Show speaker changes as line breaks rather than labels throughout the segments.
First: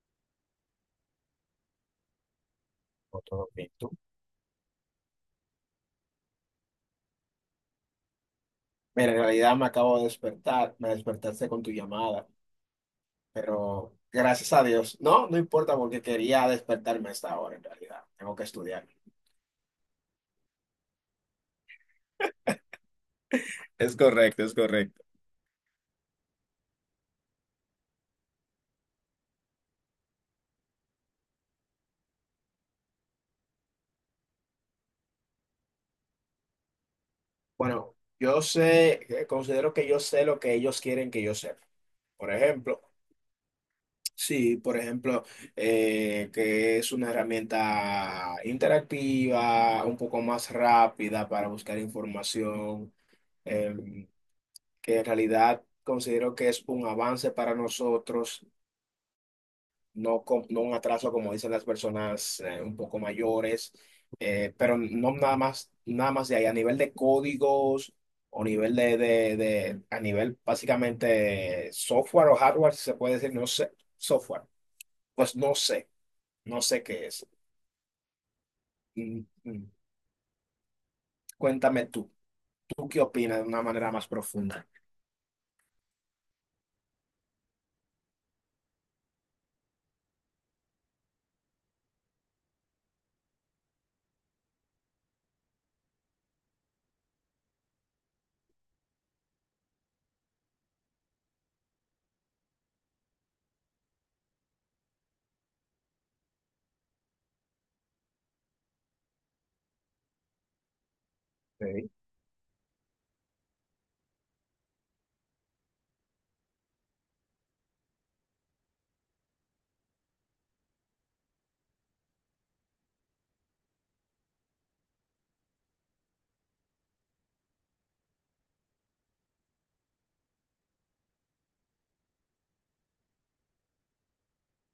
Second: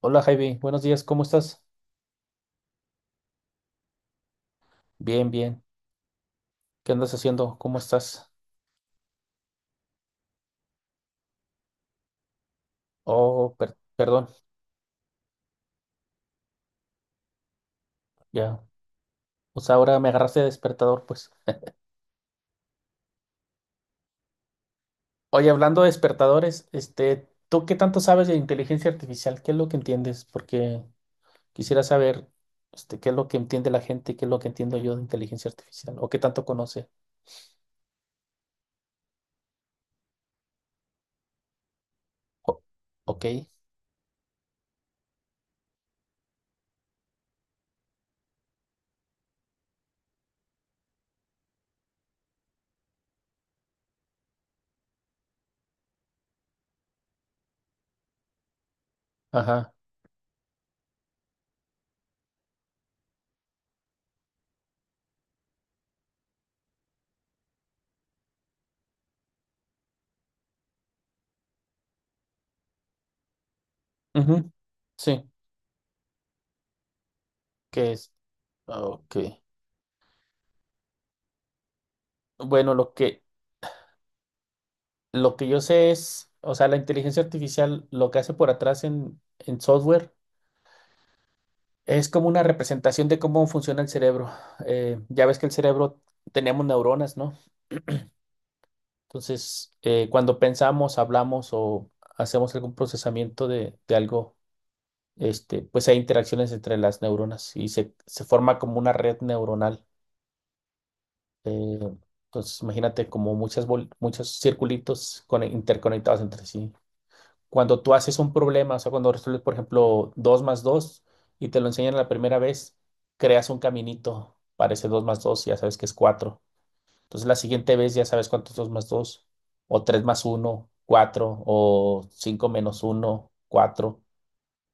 Hola Javi, buenos días, ¿cómo estás?
No, todo bien, ¿tú?
Bien, bien. ¿Qué andas haciendo? ¿Cómo estás?
Mira, en realidad me acabo de despertar, me despertaste con tu llamada,
Oh,
pero
perdón,
gracias a Dios, no, no importa porque quería despertarme a esta hora en realidad, tengo que
ya.
estudiar.
O sea, ahora me agarraste de despertador, pues.
Es correcto, es correcto.
Oye, hablando de despertadores, ¿tú qué tanto sabes de inteligencia artificial? ¿Qué es lo que entiendes? Porque quisiera saber, qué es lo que entiende la gente, qué es lo que entiendo yo de inteligencia artificial, o qué tanto conoce.
Bueno, yo sé, considero que yo sé lo que ellos quieren que yo sepa. Por
O-
ejemplo,
ok,
sí, por ejemplo, que es una herramienta interactiva, un poco más rápida para buscar información. em, que en realidad considero que es un avance para nosotros,
ajá.
no, no un atraso como dicen las personas un poco mayores, pero no nada más, nada más de ahí, a nivel de códigos o nivel a nivel básicamente software o hardware, si se puede decir, no sé, software,
Ujú. Sí,
pues no sé, no sé qué es.
¿qué es? Ok.
Mm, mm. Cuéntame tú,
Bueno,
¿tú
lo
qué
que
opinas de una manera más profunda?
Lo que yo sé es, o sea, la inteligencia artificial lo que hace por atrás en software es como una representación de cómo funciona el cerebro. Ya ves que el cerebro tenemos neuronas, ¿no? Entonces, cuando pensamos, hablamos o hacemos algún procesamiento de algo, pues hay interacciones entre las neuronas y se forma como una red neuronal. Eh, entonces, imagínate como muchos circulitos interconectados entre sí. Cuando tú haces un problema, o sea, cuando resuelves, por ejemplo, 2 más 2 y te lo enseñan la primera vez, creas un caminito para ese 2 más 2 y ya sabes que es 4. Entonces la siguiente vez ya sabes cuánto es 2 más 2 o 3 más uno, 4 o 5 menos uno, 4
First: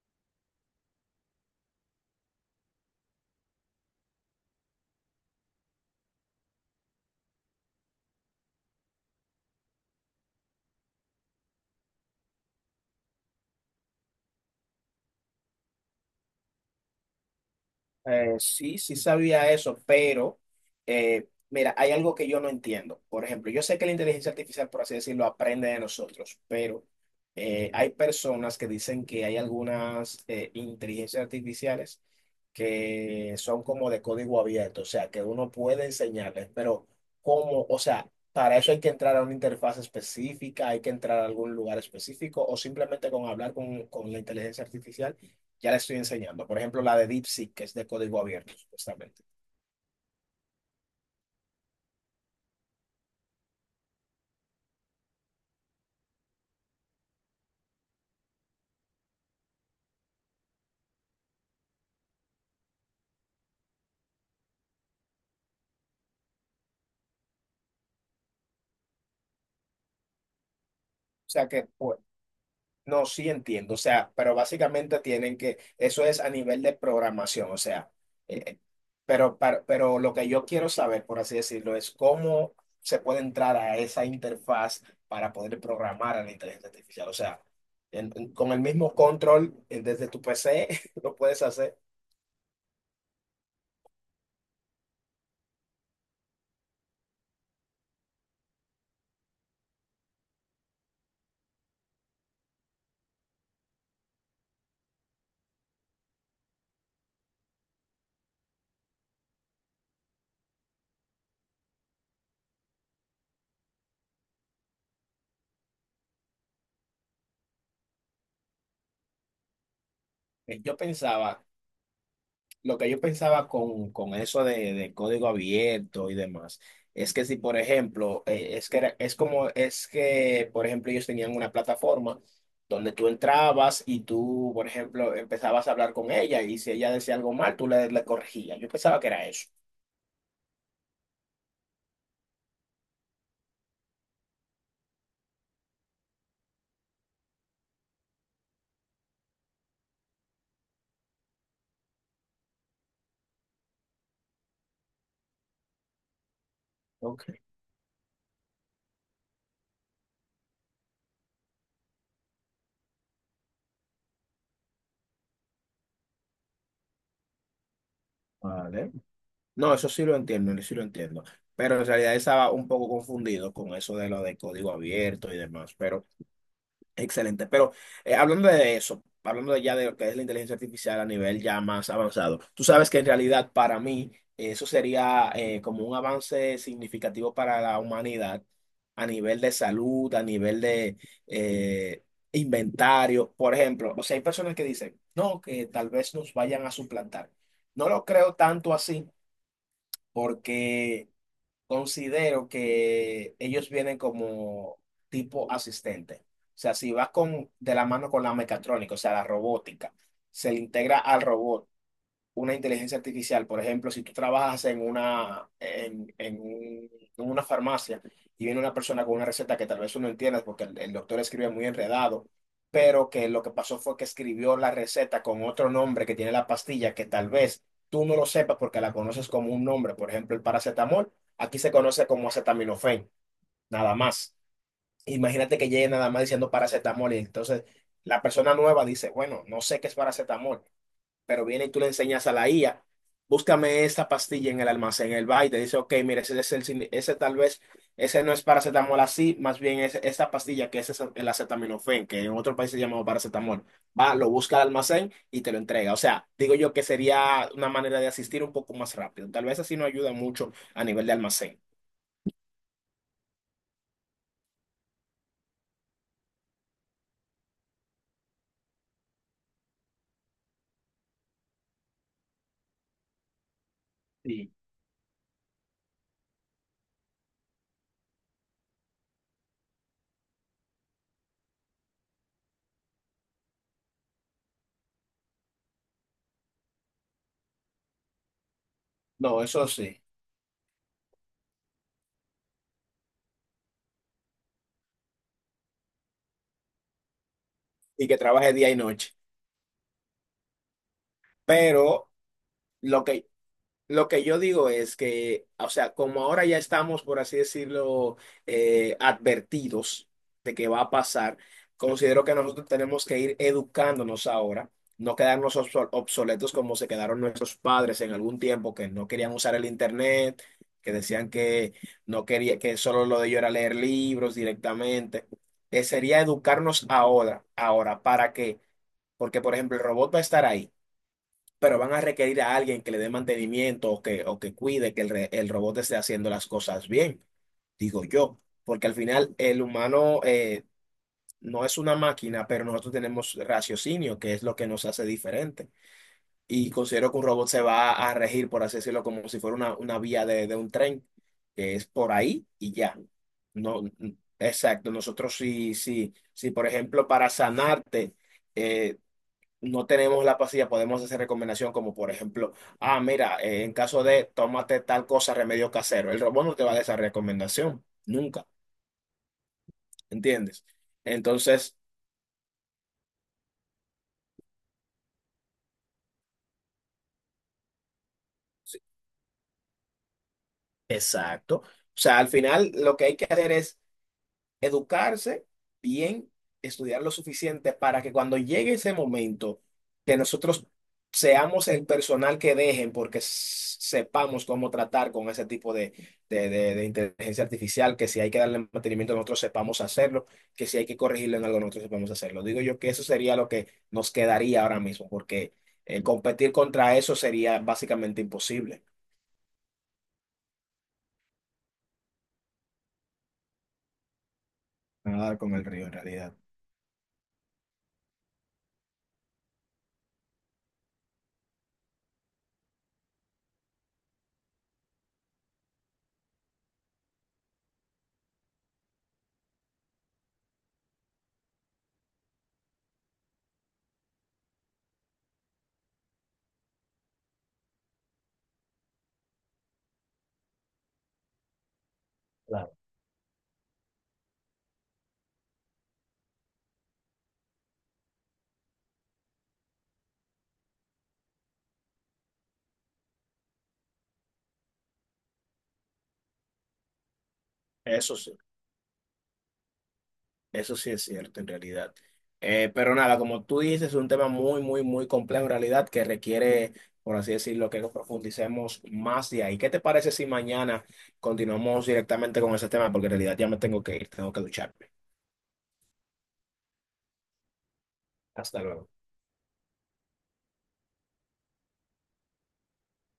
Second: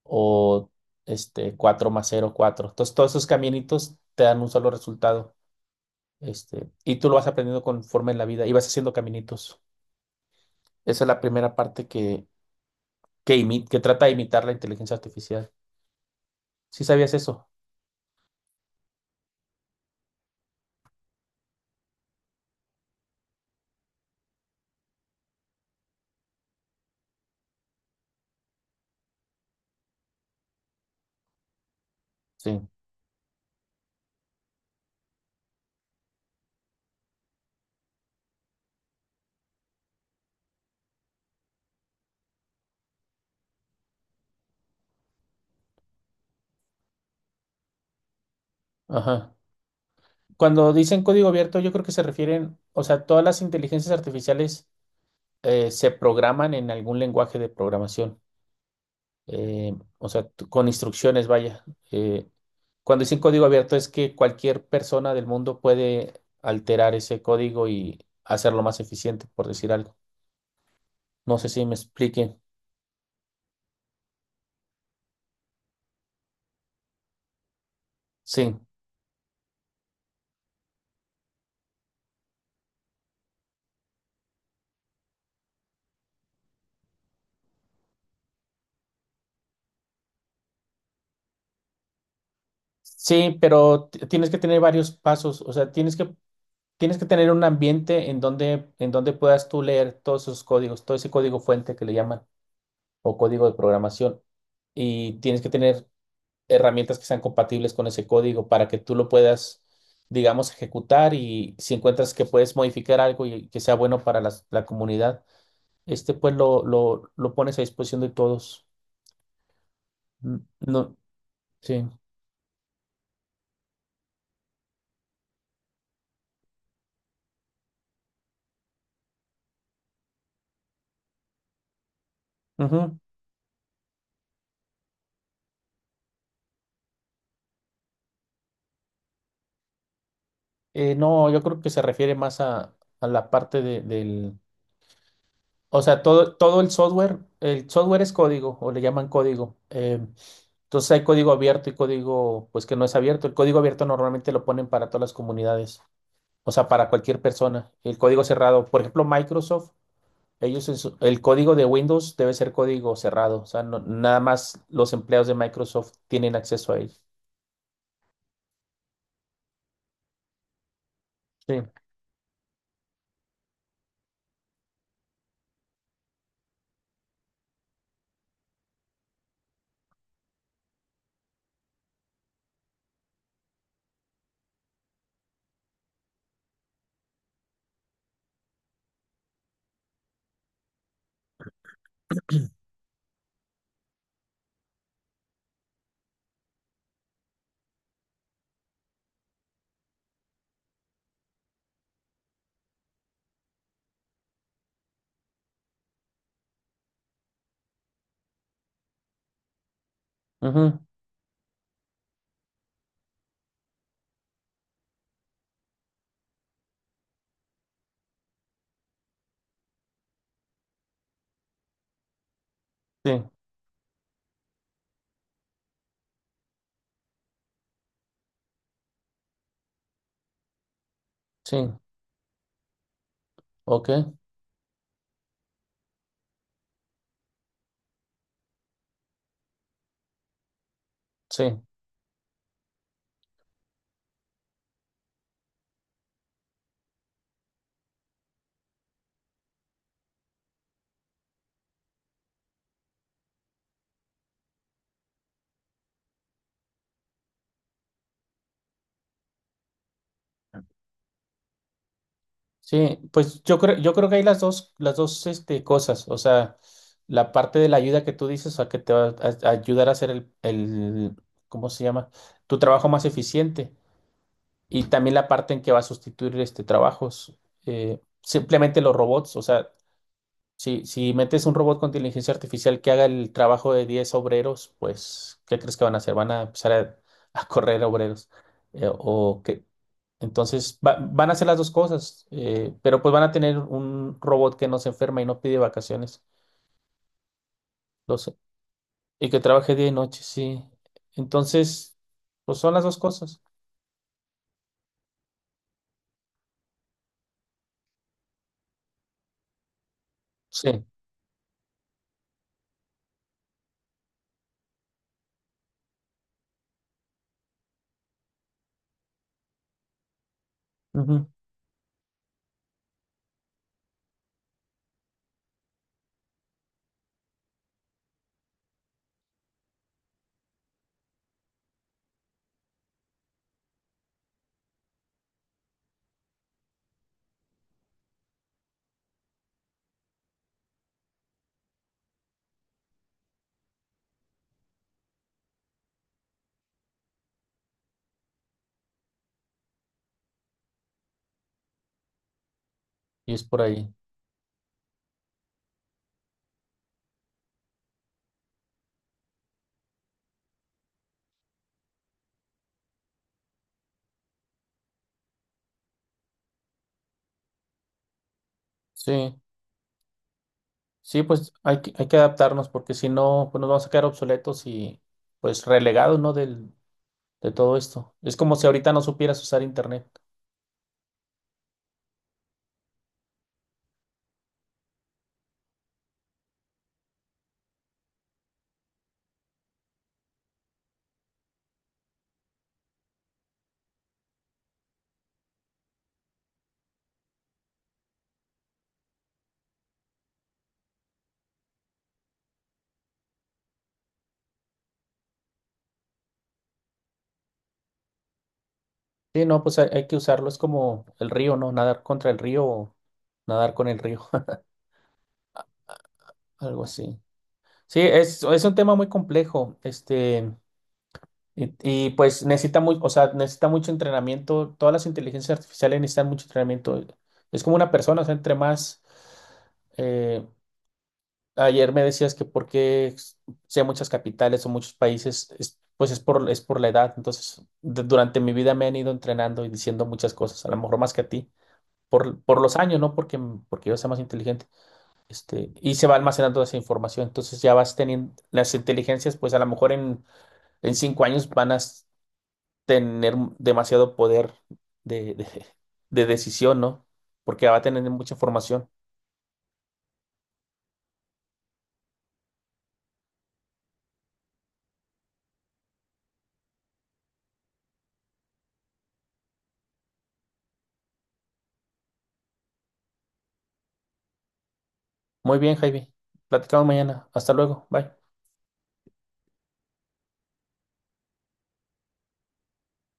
o 4 más cero, cuatro. Entonces todos esos caminitos te dan un solo resultado. Y tú lo vas aprendiendo conforme en la vida y vas haciendo caminitos. Esa es la primera parte que trata de imitar la inteligencia artificial. Sí sabías eso.
Sí, sí sabía eso, pero mira, hay algo que yo no entiendo. Por ejemplo, yo sé que la inteligencia artificial, por así decirlo, aprende de nosotros, pero hay personas que dicen que hay algunas inteligencias artificiales
Sí.
que son como de código abierto, o sea, que uno puede enseñarles, pero ¿cómo? O sea, para eso hay que entrar a una interfaz específica, hay que entrar a algún lugar específico o simplemente con hablar con la inteligencia artificial ya le estoy enseñando. Por ejemplo, la de DeepSeek, que es de código abierto, supuestamente.
Ajá. Cuando dicen código abierto, yo creo que se refieren, o sea, todas las inteligencias artificiales se programan en algún lenguaje de programación, o sea, con instrucciones, vaya. Eh, Cuando dicen código abierto es que cualquier persona del mundo puede alterar ese código y hacerlo más eficiente, por decir algo.
O
No sé
sea
si
que,
me
pues,
expliquen.
no, sí entiendo. O sea, pero básicamente tienen que, eso es a nivel de programación, o sea, eh,
Sí,
eh, pero, pero lo que yo quiero saber, por así decirlo, es cómo se puede entrar a esa interfaz para poder programar a la inteligencia artificial. O sea, con el mismo control desde tu PC lo puedes hacer.
sí, pero tienes que tener varios pasos, o sea, tienes que... Tienes que tener un ambiente en donde puedas tú leer todos esos códigos, todo ese código fuente que le llaman o código de programación. Y tienes que tener herramientas que sean compatibles con ese código para que tú lo puedas, digamos, ejecutar, y si encuentras que puedes modificar algo y que sea bueno para la comunidad, pues lo pones a disposición de todos. Mm,
Yo
no,
pensaba
sí.
Lo que yo pensaba con eso de código abierto y demás, es que si, por ejemplo, es que es como, es que, por ejemplo, ellos tenían una plataforma donde
Ujú.
tú entrabas y tú, por ejemplo, empezabas a hablar con ella y si ella decía algo mal, tú le, le corregías. Yo pensaba que era eso.
No, yo creo que se refiere más a la parte del... O sea, todo, todo el software es código, o le llaman código. Entonces hay código abierto y código, pues que no es abierto. El código abierto normalmente lo ponen para todas las comunidades, o sea, para cualquier
Ok,
persona. El código cerrado, por ejemplo, Microsoft, ellos, el código de Windows debe ser código cerrado, o sea, nada más los empleados de Microsoft tienen acceso a él.
vale. No, eso sí lo entiendo, eso sí lo entiendo.
Sí,
Pero en realidad estaba un poco confundido con eso de lo de código abierto y demás. Pero excelente, pero hablando de eso, hablando ya de lo que es la inteligencia artificial a nivel ya más avanzado, tú sabes que en realidad para mí eso sería como un avance significativo para la humanidad a nivel de salud, a nivel de eh, inventario, por ejemplo, o sea, hay personas que dicen, no, que tal vez nos vayan a suplantar. No lo creo tanto así porque... Considero que ellos vienen como tipo asistente. O sea, si vas con, de la mano con la mecatrónica, o sea, la robótica, se le
ujú.
integra al robot una inteligencia artificial. Por ejemplo, si tú trabajas en una, en, en una farmacia y viene una persona con una receta que tal vez tú no entiendes porque el doctor escribe muy enredado, pero que
Sí,
lo que pasó fue que escribió la receta con otro nombre que tiene la pastilla que tal vez tú no lo sepas porque la conoces como un nombre. Por ejemplo, el paracetamol,
sí,
aquí se conoce como acetaminofén,
ok,
nada más. Imagínate que llegue nada más diciendo paracetamol y entonces la persona nueva dice, bueno, no sé qué es paracetamol pero
sí.
viene y tú le enseñas a la IA, búscame esta pastilla en el almacén, el va y te dice, ok, mire, ese, es el ese tal vez, ese no es paracetamol así, más bien es esta pastilla que es el acetaminofén, que en otro país se llama paracetamol. Va, lo busca al almacén y te lo entrega. O sea, digo yo que sería una manera de asistir un poco más rápido. Tal vez así no ayuda mucho a nivel de almacén.
Sí, pues yo creo que hay las dos cosas. O sea, la parte de la ayuda que tú dices, o sea, que te va a ayudar a hacer ¿cómo se llama? Tu trabajo más eficiente.
Sí.
Y también la parte en que va a sustituir trabajos. Simplemente los robots. O sea, si metes un robot con inteligencia artificial que haga el trabajo de 10 obreros, pues, ¿qué crees que van a hacer? Van a empezar a correr obreros. O
No, eso sí.
entonces van a hacer las dos cosas, pero pues van a tener un robot que no se enferma y no pide vacaciones,
Y
lo
que
sé,
trabaje día y noche.
y que trabaje día y noche, sí. Entonces,
Pero...
pues son las dos
Lo que
cosas.
Lo que yo digo es que, o sea, como ahora ya estamos, por así decirlo, advertidos de que va
Sí,
a pasar, considero que nosotros tenemos que ir educándonos ahora, no quedarnos obsoletos como se quedaron nuestros padres en algún tiempo, que no querían usar el internet, que
ujú.
decían que no quería, que solo lo de ellos era leer libros directamente. Sería educarnos ahora, ahora, ¿para qué? Porque, por ejemplo, el robot va a estar ahí pero van a requerir a alguien que le dé mantenimiento o que cuide que el, el robot esté haciendo las cosas bien, digo yo, porque al final el humano no es una máquina, pero nosotros tenemos raciocinio, que es lo que nos hace diferente. Y considero que un robot se va a regir, por así decirlo, como si fuera una vía de un tren, que es por ahí y ya.
Y es por
No,
ahí.
exacto, nosotros sí, sí, sí, por ejemplo, para sanarte. eh, no tenemos la pastilla, podemos hacer recomendación como por ejemplo, ah, mira, en caso de tómate tal cosa, remedio casero. El robot no te va a dar esa recomendación, nunca,
Sí,
¿entiendes?
sí, pues
Entonces,
hay que adaptarnos porque si no, pues nos vamos a quedar obsoletos y pues relegados, ¿no? Del, de todo esto. Es como si
sí,
ahorita no supieras usar internet.
exacto. O sea, al final lo que hay que hacer es educarse bien, estudiar lo suficiente para que cuando llegue ese momento que nosotros seamos el personal que dejen porque sepamos cómo tratar con ese tipo de, de inteligencia artificial, que si hay que darle mantenimiento nosotros sepamos hacerlo, que si hay que corregirlo en algo nosotros sepamos hacerlo. Digo yo que eso sería lo que nos quedaría ahora mismo porque competir contra eso sería básicamente imposible.
Sí, no, pues hay que usarlo. Es como el río, ¿no? Nadar contra el río o nadar con el río,
Nadar con el río en realidad.
algo así. Sí, es un tema muy complejo, y, pues necesita muy, o sea, necesita mucho entrenamiento, todas las inteligencias artificiales necesitan mucho entrenamiento. Es como una persona, o sea, entre más, eh, ayer me decías que por qué sé muchas capitales o muchos países, pues es por la edad. Entonces, durante mi vida me han ido entrenando y diciendo muchas cosas, a lo mejor más que a ti, por
Claro.
los años, ¿no? Porque, porque yo sea más inteligente. Este, y se va almacenando esa información. Entonces ya vas teniendo las inteligencias, pues a lo mejor en 5 años van tener demasiado poder de, de- de decisión, ¿no? Porque va a tener
Eso sí.
mucha información.
Eso sí es cierto, en realidad. Pero nada, como tú dices, es un tema muy, muy, muy complejo en realidad que requiere, por así decirlo, que profundicemos más de ahí. ¿Qué te parece si mañana continuamos directamente con ese tema? Porque en realidad ya me tengo que ir, tengo que ducharme.
Muy bien, Jaime. Platicamos mañana. Hasta luego. Bye.
Hasta luego.